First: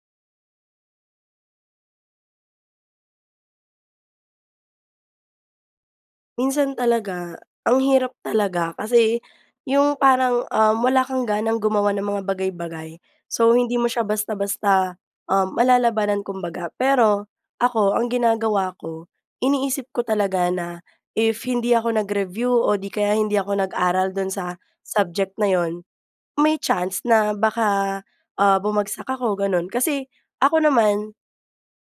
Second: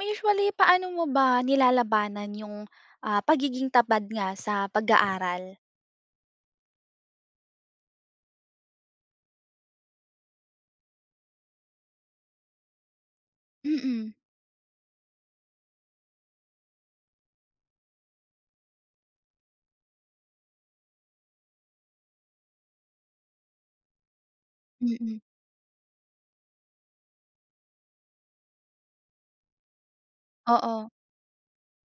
Usually, paano mo ba nilalabanan 'yong, ah, pagiging tamad nga sa pag-aaral? Minsan talaga, ang hirap talaga. Kasi yung parang, uhm, wala kang ganang gumawa ng mga bagay-bagay. So, hindi mo siya Mm. basta-basta, uhm, malalabanan kumbaga. Pero, ako ang ginagawa ko, iniisip ko talaga na if hindi ako nag-review o 'di kaya hindi ako nag-aral do'n sa Mm. subject na 'yon, may chance na baka, ah, bumagsak ako gano'n. Kasi, ako Oo. naman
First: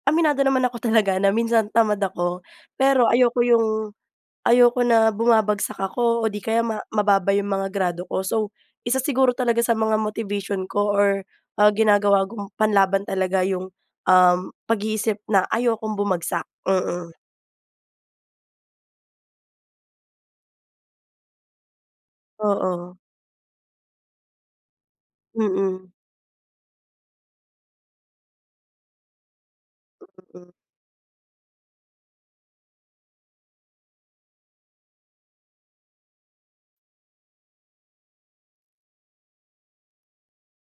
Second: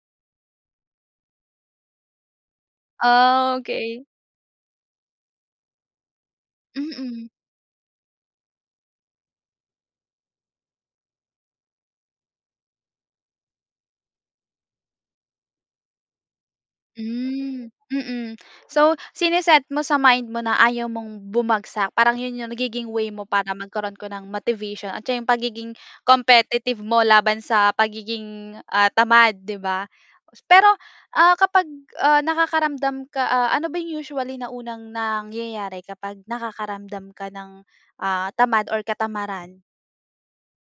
aminado naman ako talaga na minsan tamad ako. Pero, ayoko Ah, yung, okey. ayoko na bumabagsak ako o 'di kaya ma Mm. mababa 'yong mga grado ko. So, isa siguro talaga sa mga motivation ko or, ah, ginagawa kong panlaban talaga 'yong, uhm, pag-iisip na ayokong bumagsak. Mm. Hmm, mm. So sine-set mo sa mind mo na ayaw mong bumagsak. Parang 'yon 'yong nagiging Oo. way mo para magkaroon ka ng motivation at 'yon 'yong pagiging Mm. competitive mo laban sa pagiging, ah, tamad 'di ba. Mm. Pero, ah, kapag ah, nakakaramdam ka ah, ano ba 'yong usually na unang nangyayari kapag nakakaramdam ka ng, ah, tamad or katamaran?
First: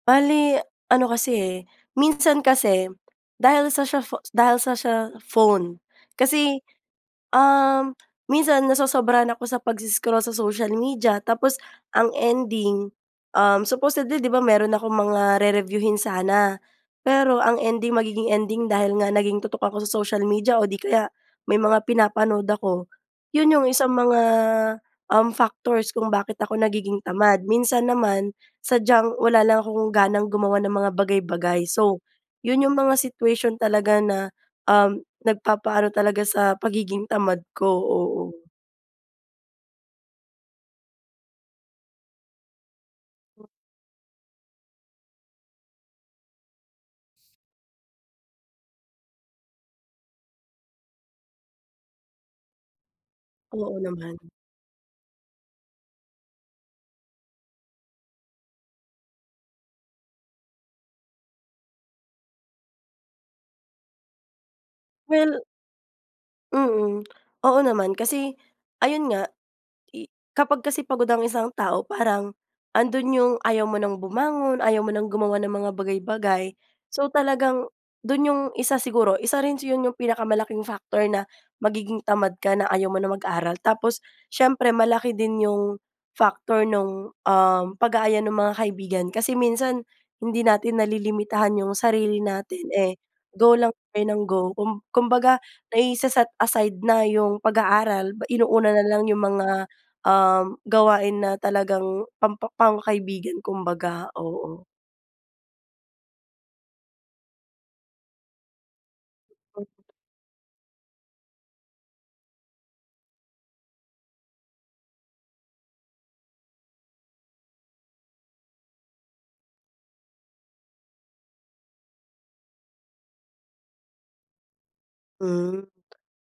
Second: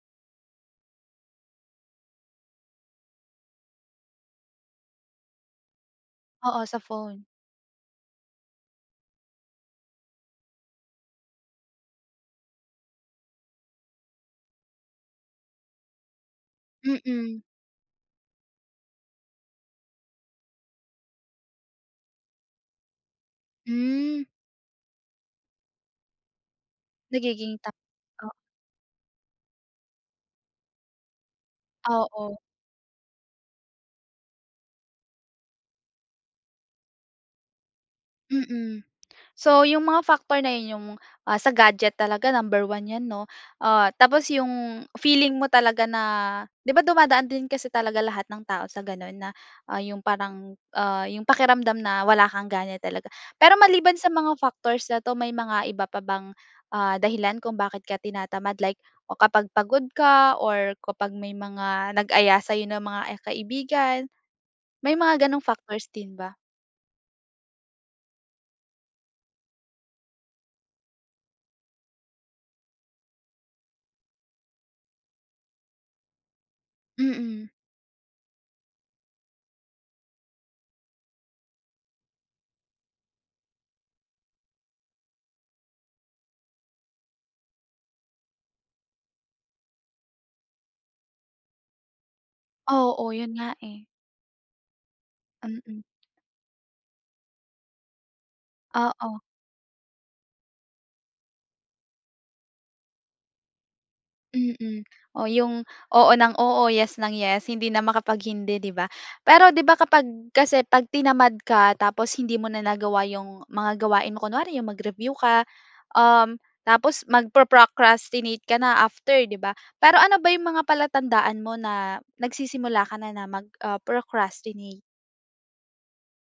Bale, ano kasi eh, minsan kasi, dahil sa siya pho dahil sa siya phone. Kasi, Oo, sa phone. um, minsan nasosobrahan ako sa pags-scroll sa social media, tapos ang ending, um, supposedly 'di ba, meron akong mga re-reviewhin sana, Mm. pero ang ending, magiging ending dahil nga naging tutok ako sa social media o 'di kaya, may mga pinapanood ako, 'yun 'yung isang mga, Hmm. um, factors kung bakit ako nagiging tamad. Nagiging ta Minsan oh. naman, sadyang, wala lang akong ganang gumawa ng mga bagay-bagay, so, Oo. 'yun 'yung mga situation talaga na, um, nagpapa-ano talaga sa, pagiging tamad ko, oo. Mm. So 'yung mga factor na 'yun 'yung, ah, sa gadget talaga, number 1 yan 'no? Hmm. Ah, tapos 'yung, feeling mo talaga na 'di ba, dumadaan din kasi talaga lahat ng tao sa ganun? Na, ah, 'yung parang, ah, 'yung pakiramdam na, wala kang gana talaga. Pero Oo maliban sa naman. mga factors na 'to, may mga iba pa bang, ah, dahilan kung bakit ka tinatamad? Like, o kapag pagod ka, or kapag may mga nag-aya sa'yo na mga kaibigan, may mga Well. ganong factors din ba? Mm, oo naman, kasi, ayun nga, i kapag kasi pagod ang isang tao, parang, andun 'yung ayaw mo ng bumangon, ayaw mo ng gumawa ng mga bagay-bagay. So Mm. talagang, do'n 'yong, isa siguro, isa rin 'yon, 'yong pinakamalaking factor na, magiging tamad ka na, ayaw mo na mag-aral. Tapos, siyempre malaki din 'yong, factor nung, um, pag-aaya ng mga kaibigan. Kasi minsan, hindi natin nalilimitahan 'yung sarili natin, eh, Oo, 'yon go nga lang eh. tayo ng go. Kum kumbaga Mm. naise-set aside na 'yung pag aaral, inuuna nalang Oo. 'yung mga, um, gawain na talagang pampa pang kaibigan kumbaga, oo. Mm, o 'yung, oo ng oo, yes ng yes, hindi na makapag-hindi, 'di ba? Pero 'di Hmm. ba, kapag kasi, pag tinamad ka, tapos hindi mo na nagawa 'yung, mga gawain mo, kunwari 'yung mag-review ka, um, tapos magpro-procrastinate ka na after, 'di ba? Pero ano ba 'yung mga palatandaan mo na, nagsisimula ka na, na mag, ah, mag-procrastinate? Hmm,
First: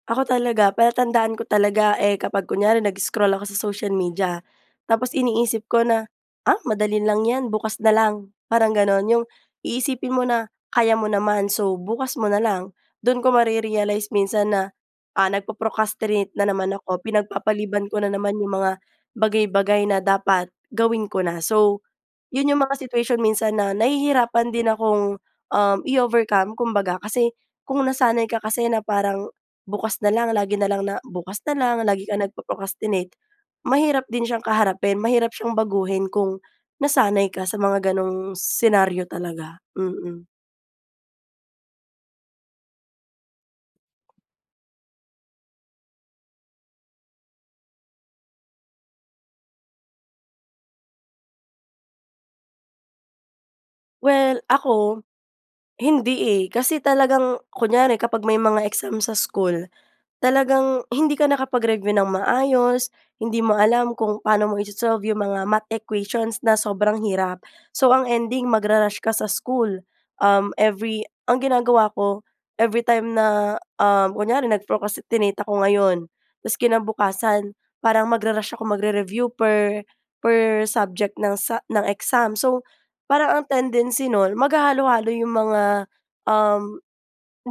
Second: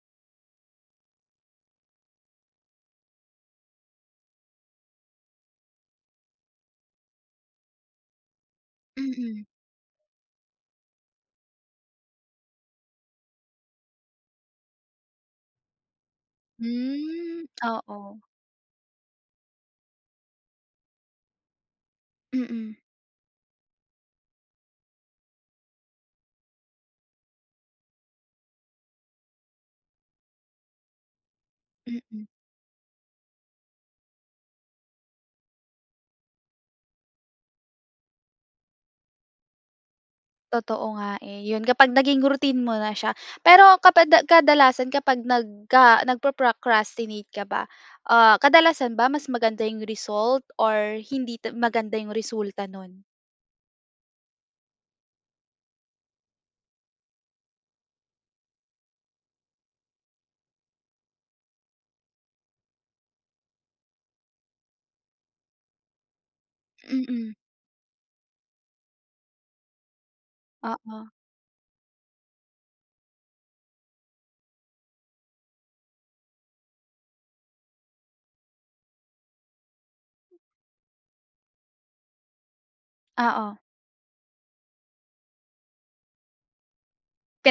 ako talaga, palatandaan ko talaga, eh, kapag kunyari nag-scroll ako sa social media, tapos iniisip ko na, “Ah, madali lang ‘yan, bukas na lang.” Parang gano’n. ‘Yung Mm. iisipin mo na kaya mo naman, so, bukas mo na lang. Do’n ko mare-realize minsan na, ah, nagpo-procrastinate na naman ako, Hmm, pinagpapaliban ko na oo. naman ‘yung mga bagay-bagay na dapat, gawin ko na. So, 'yon 'yong Mm. mga situation minsan na nahihirapan din akong, um, i-overcome, kumbaga. Kasi, kung nasanay ka kasi na parang, "Bukas na lang", lagi na lang na bukas nalang, lagi ka Mm. nagpo-procrastinate, mahirap din siyang kaharapin, mahirap siyang baguhin kung, nasanay ka sa mga gano’ng senaryo talaga, mm. Totoo nga, eh, ‘yon kapag naging routine mo na siya. Pero kapag da kadalasan, kapag nagka nagpo-procrastinate ka ba, ah, kadalasan ba mas maganda 'yong result, or hindi ta maganda 'yong resulta no’n? Well, ako, hindi eh. Kasi talagang kunyari kapag may mga exam sa school, talagang hindi ka nakapag-review nang maayos, hindi mo alam kung paano mo iso-solve 'yong mga math equations na sobrang Mm. hirap. So, ang ending magra-rush ka sa school, um, every Oo. ang ginagawa ko, every time na, ah, kunyari nag-procrastinate ako ngayon, tapos kinabukasan parang magra-rush ako mag-review per per subject ng sa ng exam. So, parang ang Oo. tendency no’n, maghahalo-halo ‘yong mga, um,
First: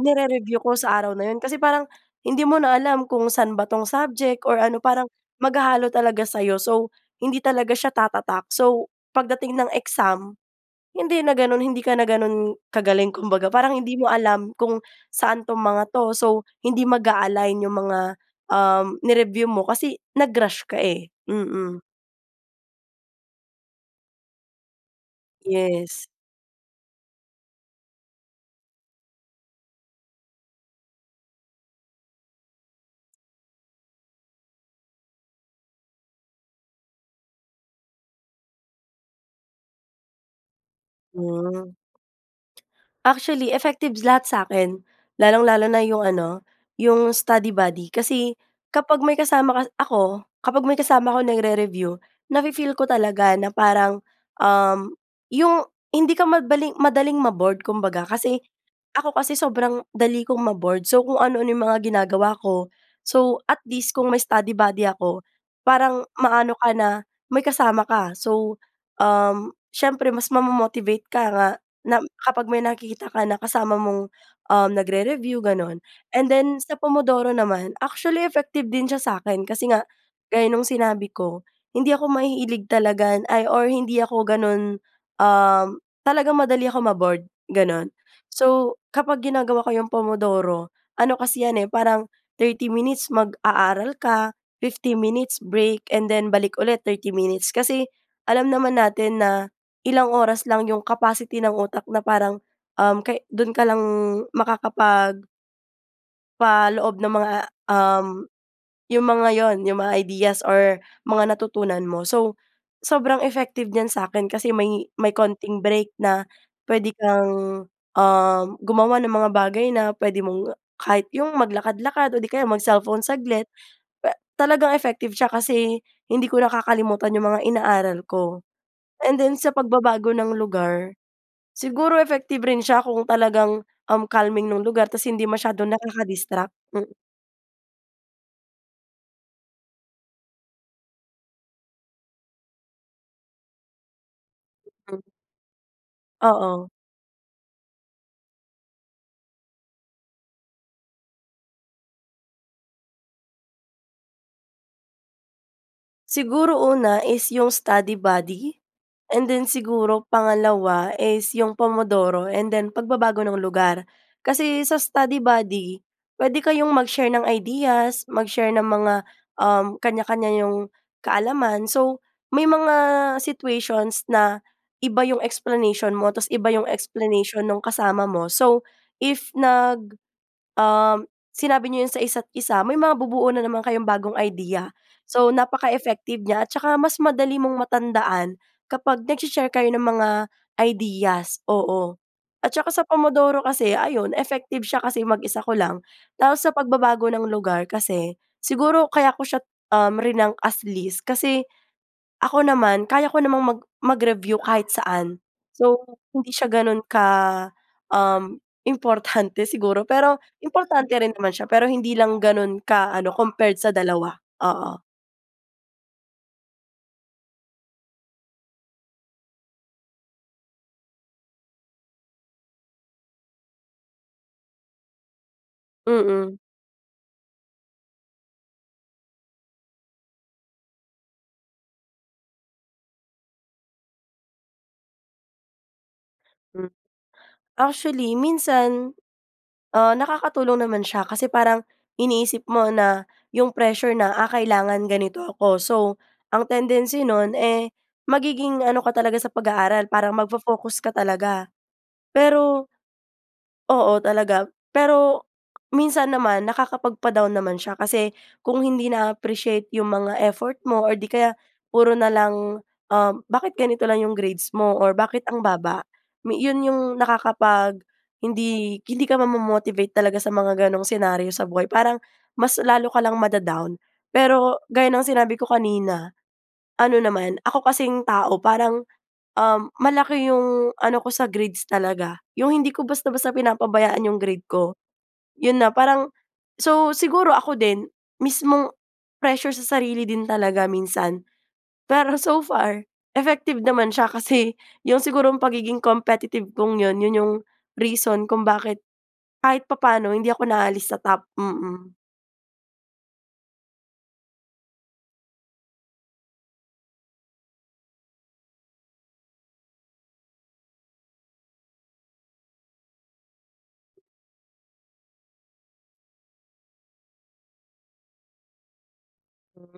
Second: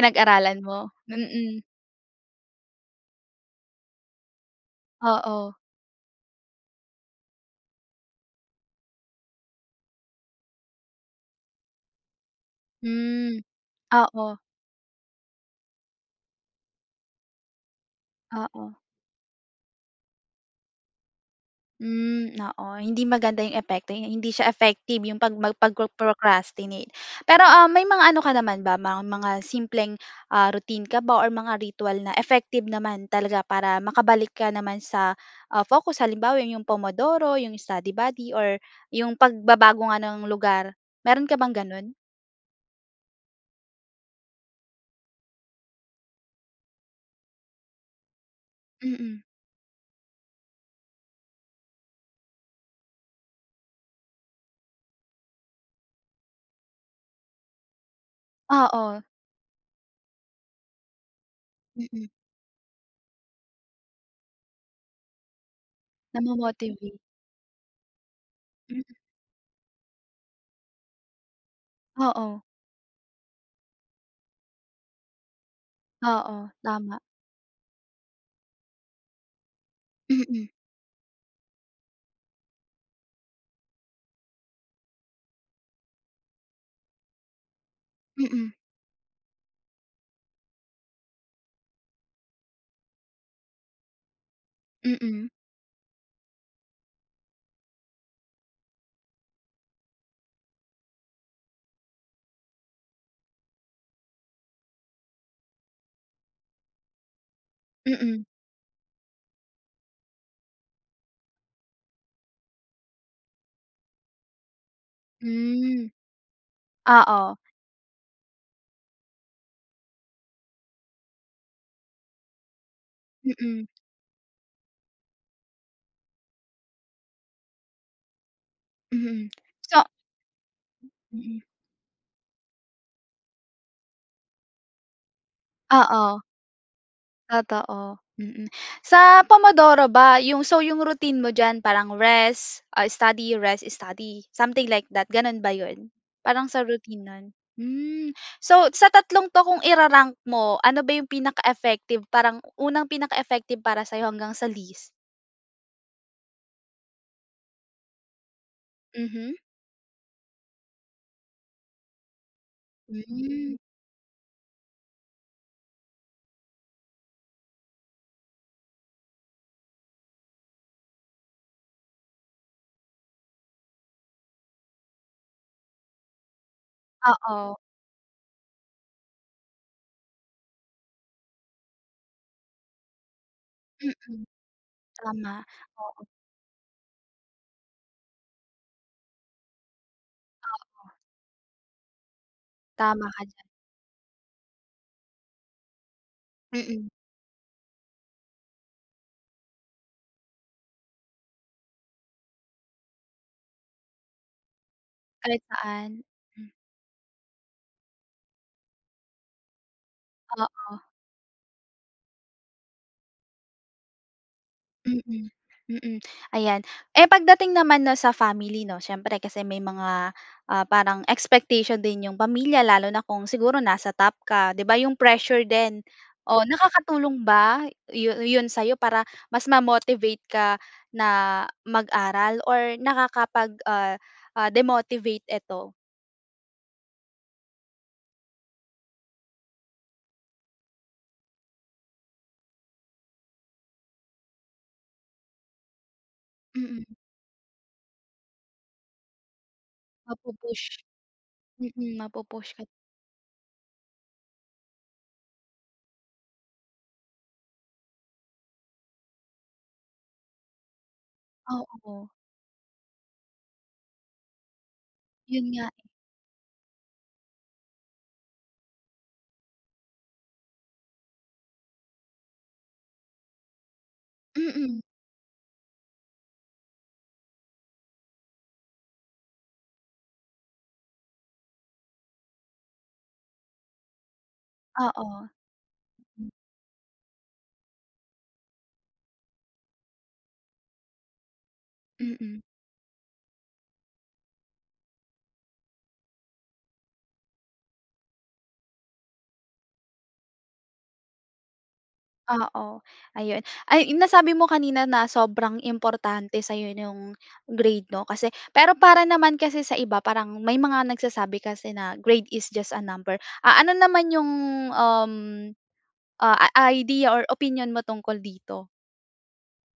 nire-review ko mo, sa araw na ‘yon, kasi mm. parang hindi mo na alam kung saan ba ‘tong subject or ano, parang Oo. maghahalo talaga sa’yo. So, hindi talaga siya tatatak. So, pagdating ng exam, hindi na gano’n, hindi ka na gano’n kagaling Hmm, kumbaga, parang hindi mo oo. alam kung saan ‘tong mga ‘to, so hindi mag-a-align ‘yong mga, Oo. um, ni-review mo kasi nag-rush ka, eh, mm. Hmm, oo. Hindi maganda 'yong epekto, hindi siya effective 'yong 'pag mag Yes. pagpro-procrastinate. Pero, um, may mga ano ka naman ba, mga mga simpleng, ah, routine ka ba or mga ritual na effective naman talaga para makabalik ka naman sa, ah, focus? Halimbawa, 'yong Pomodoro, 'yong study buddy, or ‘yong pagbabago nga ng lugar, mayro'n ka bang Hmm. gano’n? Actually, effective lahat sa’kin, lalong-lalo na 'yong ano, 'yong study buddy kasi, kapag may Mm. kasama ka ako, kapag may kasama akong nagre-review, nafi-feel ko talaga na parang, um, 'yong hindi ka madali- madaling ma-bored kumbaga, kasi Oo. ako kasi sobrang dali kong ma-bored. So, kung ano-ano 'yong mga Mm. ginagawa ko. So at least, kung may study buddy ako, parang, ma-ano ka Na-mo-motivate. na may kasama ka, so, Mm. um, siyempre mas ma-mo-motivate ka nga na, Oo. kapag may nakikita kang kasama mong, um, nagre-review, gano’n. And Oo, then sa tama. Pomodoro naman, actually effective din siya sa’kin kasi nga, Mm. gaya nung sinabi ko, hindi ako mahilig talaga na, ay or hindi ako gano’n, um, talagang madali akong ma-bored, gano’n. Mm. So, kapag ginagawa ko ‘yong Pomodoro, ano kasi ‘yan eh, parang 30 minutes mag-aaral ka, 15 Mm. minutes break, and then balik ulit, 30 minutes. Kasi alam naman natin na ilang oras lang ‘yong capacity ng utak na parang, um, ka doon ka lang makakapag paloob ng mga, um, Mm. 'yong mga 'yon, 'yong mga ideas or mga natutunan mo. So, sobrang effective niyan sa’kin kasi may ,may konting Hmm, break na puwede oo. kang, um, gumawa ng mga bagay na puwede mong kahit ‘yong maglakad-lakad o ‘di kaya mag-cellphone saglit. Mm. Puwe talagang effective siya kasi hindi ko nakakalimutan ‘yong mga inaaral ko. And Mhm, then, sa so pagbabago ng lugar, Hmm, mm. siguro effective rin siya kung talagang, um, calming nung lugar tapos hindi masyadong Oo. nakaka-distract. Mm. Totoo. Mm. Sa Pomodoro ba, 'yong so, 'yong routine mo diyan parang rest, ah, study, rest, study, something like Mm. that, gano’n ba ‘yon? Parang sa Oo. routine no’n? Hmm, so, sa tatlong ‘to, kung ira-rank mo, ano ba ‘yong pinaka-effective, parang unang pinaka-effective para sa’yo hanggang sa least? Siguro, una is yong study buddy. And Mhm. then, siguro pangalawa is yong Pomodoro, and then pagbabago ng Hmm. lugar. Kasi, sa study buddy puwede kayong mag-share ng ideas. Mag-share ng mga, um, kaniya-kaniya niyong kaalaman. So, may mga situations na iba yong explanation mo. Tas, iba yong explanation Oo. ng kasama mo. So, if nag um, sinabi niyo yon sa isa't-isa, may mabubuo na naman kayong bagong Mm, idea. So, tama. Oo. napaka-effective niya, at saka mas madali mong matandaan kapag nagshe-share kayo ng mga ideas. Oo. At saka sa Tama ka diyan. Pomodoro kasi, ayon, effective siya kasi mag-isa ko lang. Tapos sa Mm. pagbabago ng lugar kasi, siguro kaya ko siya, um, rinank as least. Kasi ako naman kaya ko namang mag mag-review kahit saan. Kahit So, saan. hindi siya Mm. gano'n ka, um, importante siguro. Pero, Oo. importante rin naman siya. Pero hindi lang gano'n ka-ano, compared sa dalawa. Oo. Mm, mm, ayan. Eh, pagdating naman 'no sa family 'no, siyempre kasi may mga, ah, parang expectation din 'yong pamilya. Lalo na kung siguro nasa top ka, 'di ba 'yong pressure din. Mm. O, nakakatulong ba yu yon sa'yo, para mas ma-motivate ka na mag-aral? Or nakakapag, ah, ah, demotivate ito? Hmm. Actually minsan, ah, nakakatulong naman siya kasi parang iniisip mo na yung pressure na, ah, kailangan ganito ako, so ang Mm. tendency nun, eh, magiging ano ka talaga sa pag-aaral, parang Mapu-push, magfo-focus ka talaga. mm, mapu-push ka. Pero Oo talaga. Pero minsan naman nakakapagpa-down naman siya kasi kung hindi naa-appreciate 'yong mga effort mo, or 'di kaya puro Oo. na lang, um, bakit ganito lang 'yong grades mo, or bakit 'Yon ang nga. baba? Mi 'yon 'yong nakakapag hindi hindi ka mamomo-motivate talaga sa mga ganong senaryo sa buhay parang mas lalo ka lang mada-down. Pero Mm. gaya ng sinabi ko kanina ano naman ako kasing tao parang, um, malaki 'yong ano ko sa grades talaga, 'yong hindi ko basta-basta pinapabayaan 'yong grade ko. Oo. 'Yon na parang Hmm. so siguro ako din mismong pressure sa sarili din talaga minsan. Pero Mm. so far effective naman siya kasi 'yong sigurong pagiging competitive kung 'yon 'yon 'yong reason kung bakit kahit papaano hindi ako naaalis sa Top. Mm. Oo, ayun. Ay, nasabi mo kanina na sobrang importante sa'yo, nung grade, 'no kasi, pero para naman kasi sa iba, parang, may mga nagsasabi kasi na grade is just a number, ah, ano naman 'yong, um, ah, idea or opinyon mo tungkol dito? Mm,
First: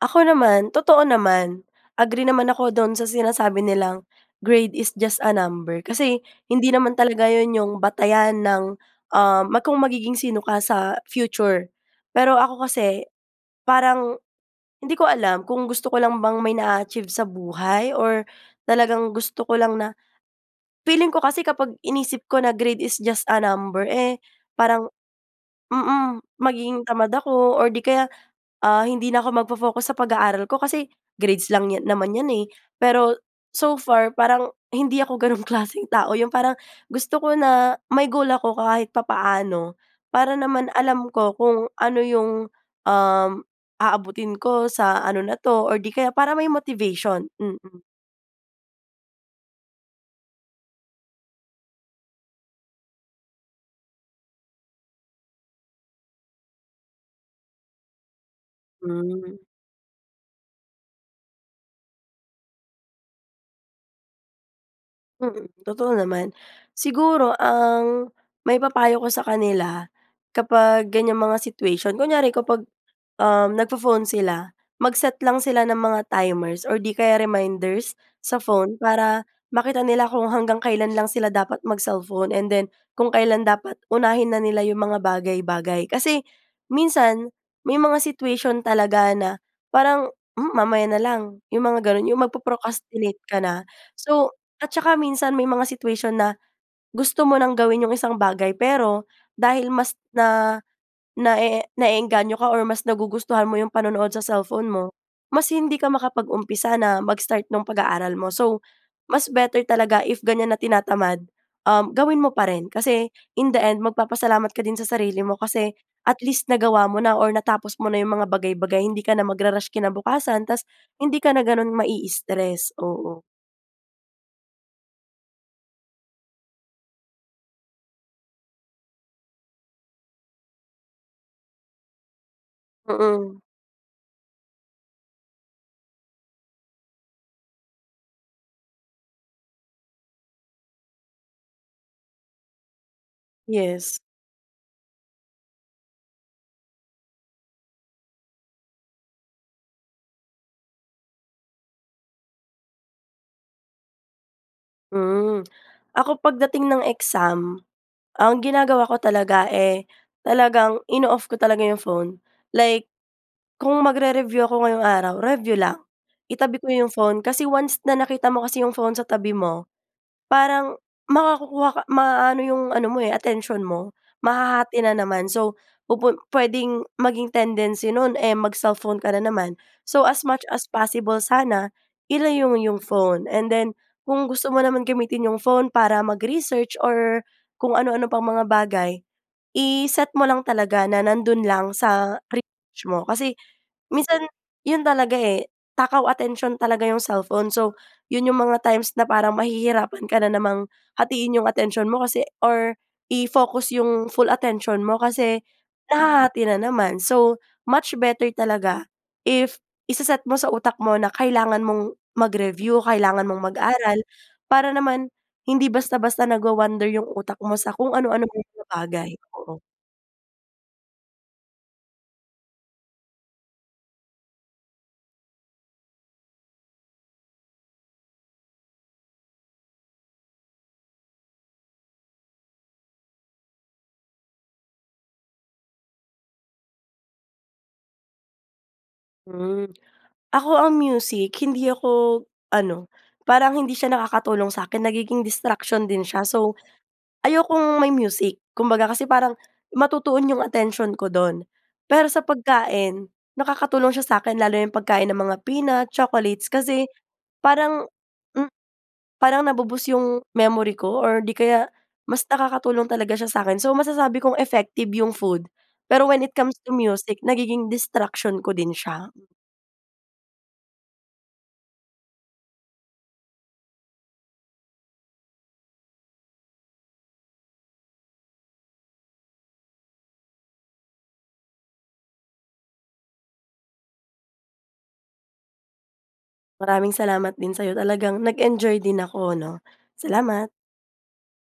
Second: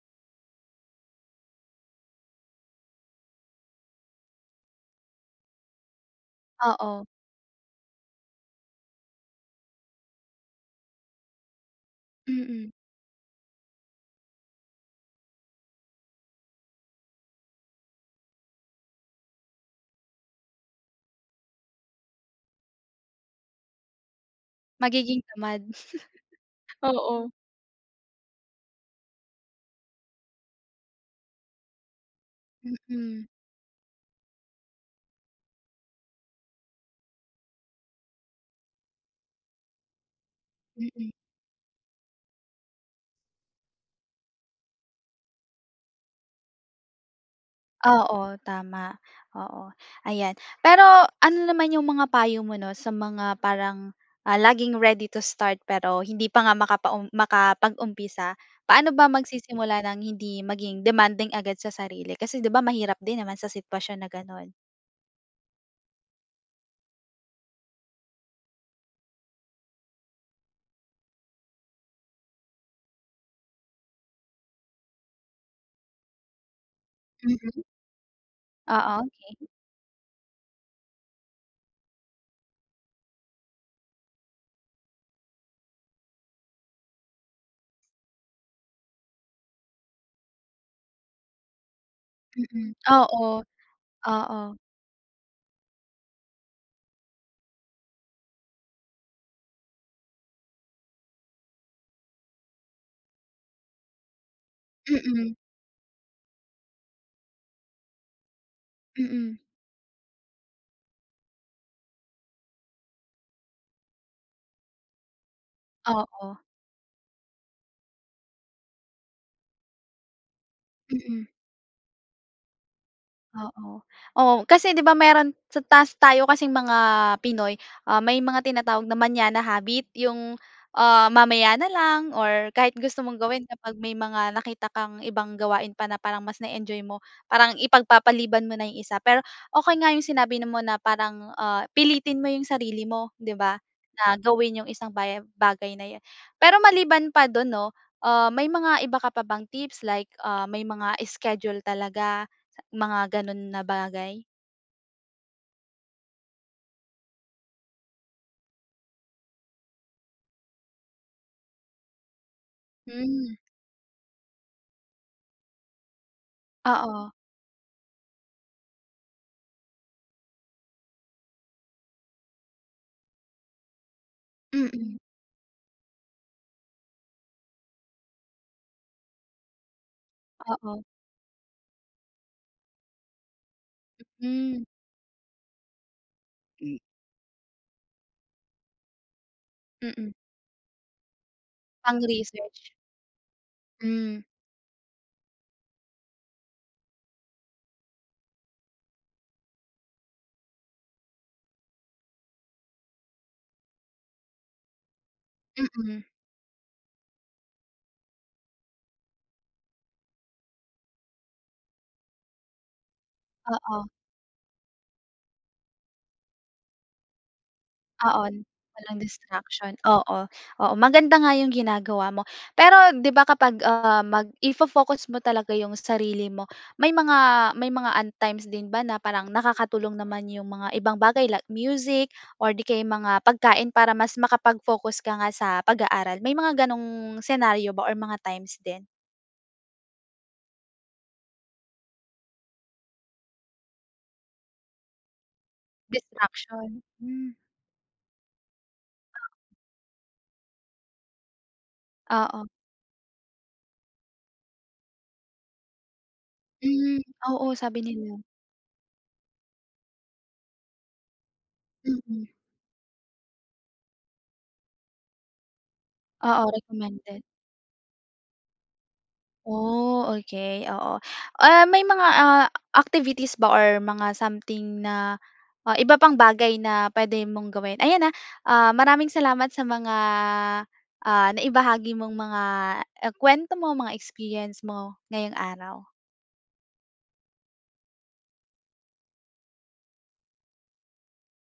ako naman totoo naman, agree naman ako do'n sa sinasabi nilang, grade is just a number. Kasi hindi naman Oo. talaga yun yung batayan ng, uhm, kung magiging sino ka sa, future. Pero ako Mm. kasi, parang, hindi ko alam, kung gusto ko lang bang may na-a-achieve sa buhay? Or talagang gusto ko lang na, feeling ko kasi kapag, inisip ko na grade is just a number, eh, parang, Magiging tamad. mm, magiging tamad Oo. ako or 'di kaya, ah, hindi na ako magfo-focus sa pag-aaral ko kasi, grades lang yan naman 'yan eh. ero, Mm. so far parang, hindi ako gano'n klaseng tao, 'yong parang, gusto ko na, may goal ako kahit papaano, para naman alam Mm. ko, kung ano 'yong, um, aabutin ko sa ano na 'to, or 'di kaya para may motivation. Mm. Oo, tama. Oo, ayan. Pero, ano naman 'yong mga payo mo, 'no sa mga, parang, ah, laging ready to start, pero, hindi pa nga makapaum makapag-umpisa, paano ba Hmm. magsisimula ng hindi maging demanding agad sa sarili? Kasi 'di ba mahirap din naman sa sitwasyon na gano'n. Mm, totoo naman. Siguro, ang maipapayo ko sa kanila kapag ganyang mga situation, kunyari kapag, um, na pho-phone sila, mag-set lang sila ng mga timers, or 'di kaya Mm. reminders, sa phone, Oo, para okey. makita nila kung hanggang kailan lang sila dapat mag-cellphone, and then kung kailan dapat unahin na nila yung mga bagay-bagay. Kasi minsan, may mga situation talaga na parang, "Um, mamaya na lang." Yung mga ganun. Yung Mm, magpo-procrastinate ka oo. na. So, Oo. at tsaka minsan may mga situation na, gusto mo ng gawin yong isang bagay, pero dahil mas na naee na-eengganyo ka or mas nagugustuhan mo yong panonood sa cellphone mo, Mm. mas hindi ka makapag-umpisa na mag-start nung pag-aaral mo. So, mas Mm. better talaga if ganyan na tinatamad, um, gawin mo pa rin. Kasi in the end magpapasalamat ka din sa sarili mo. Kasi, at Oo. least, nagawa mo na or natapos mo na yong mga bagay-bagay. Hindi ka na magra-rush kinabukasan, tas, hindi Mm. ka na gano'n mai-stress. Oo. Oo. Oo, kasi 'di ba meron sa 'tas tayo kasing mga Pinoy, uh, may mga tinatawag na mañana habit. Yong, uh, mamaya na lang, or kahit gusto mong Mm. gawin kapag may mga nakita kang ibang gawain pa na parang mas na-enjoy mo, parang ipagpapaliban mo na yung isa. Pero, okey nga yung sinabi na mo na parang, ah, pilitin mo yung sarili mo, 'di ba, Yes. na gawin yung isang bagay, bagay na yun. Pero, maliban pa dun 'no, uh, may mga iba ka pa bang tips, like, uh, may mga schedule talaga mga ganun na bagay? Mm. Ako pagdating ng exam, ang ginagawa ko talaga, eh, talagang ino-off ko talaga yong phone. Like, Mm. kung mag-re-review ako ngayong araw, review lang. Itabi ko yong Oo. phone. Kasi, once na nakita mo kasi yong phone sa tabi mo, parang makakakuha ka maano 'yung ano mo, eh, atensyon mo, mahahati na Mm. naman. So, pupun puwedeng maging tendency no'n, eh, mag-cellphone ka na naman. So, as much as Oo. possible sana, ilayo mo 'yung phone. And then, kung gusto mo Mm. naman gamitin yung phone para mag-research, Hmm. or kung ano-ano pang mga bagay, i-set Mm. mo lang talaga na nando'n lang sa Pang-research. research mo. Kasi, Hmm. minsan yun talaga, eh, takaw atensyon talaga yung cellphone. So, yun yung mga times na parang mahihirapan ka na namang hatiin yung atensyon mo, kasi or i-focus yung full attention mo, kasi Mm. nahahati na naman. So, much better talaga, if ise-set mo sa utak mo na kailangan mong mag-review, kailangan mong Oo. mag-aral, para naman hindi basta-basta nagwa-wnder yung utak mo sa kung Oo. anu-anong maliit na Walang bagay. Oo. distraction. Oo. Oo, maganda nga yung ginagawa mo. Pero, 'di ba kapag, ah, mag i-fo-focus mo talaga yung sarili mo. May mga, may mga un times din ba na parang nakakatulong naman yung mga ibang bagay, like music or 'di kaya mga pagkain, para mas makapag-focus ka nga sa pag-aaral? May mga ganong scenario ba or mga times din? Mm. Ako ang music, hindi ako ano, parang hindi siya nakakatulong sa'kin. Nagiging distraction din siya. So, Distraction. Mm. ayokong may music. Kumbaga kasi, parang matutuon yong atensyon ko do'n. Pero sa Oo. pagkain, nakakatulong siya sa'kin lalo na yong pagkain ng mga peanut, chocolates. Kasi Mm. Oo, sabi parang, nila. mm, parang na-bo-boost yung memory ko, or 'di kaya mas Mm. nakakatulong talaga siya sa 'kin. So, masasabi kong effective yung food. Pero, when it Oo, comes to music, recommended. nagiging distraction ko din siya. Oh, okay. Oo. Ah, may mga, ah, activities ba or mga something na, ah, iba pang bagay na pwede mong gawin? Ayan ah. Ah, maraming salamat sa mga, ah, naibahagi mong mga e kuwento mo, mga experience mo, ngayong araw. Maraming salamat din sa'yo. Talagang nag-enjoy din ako 'no? Salamat.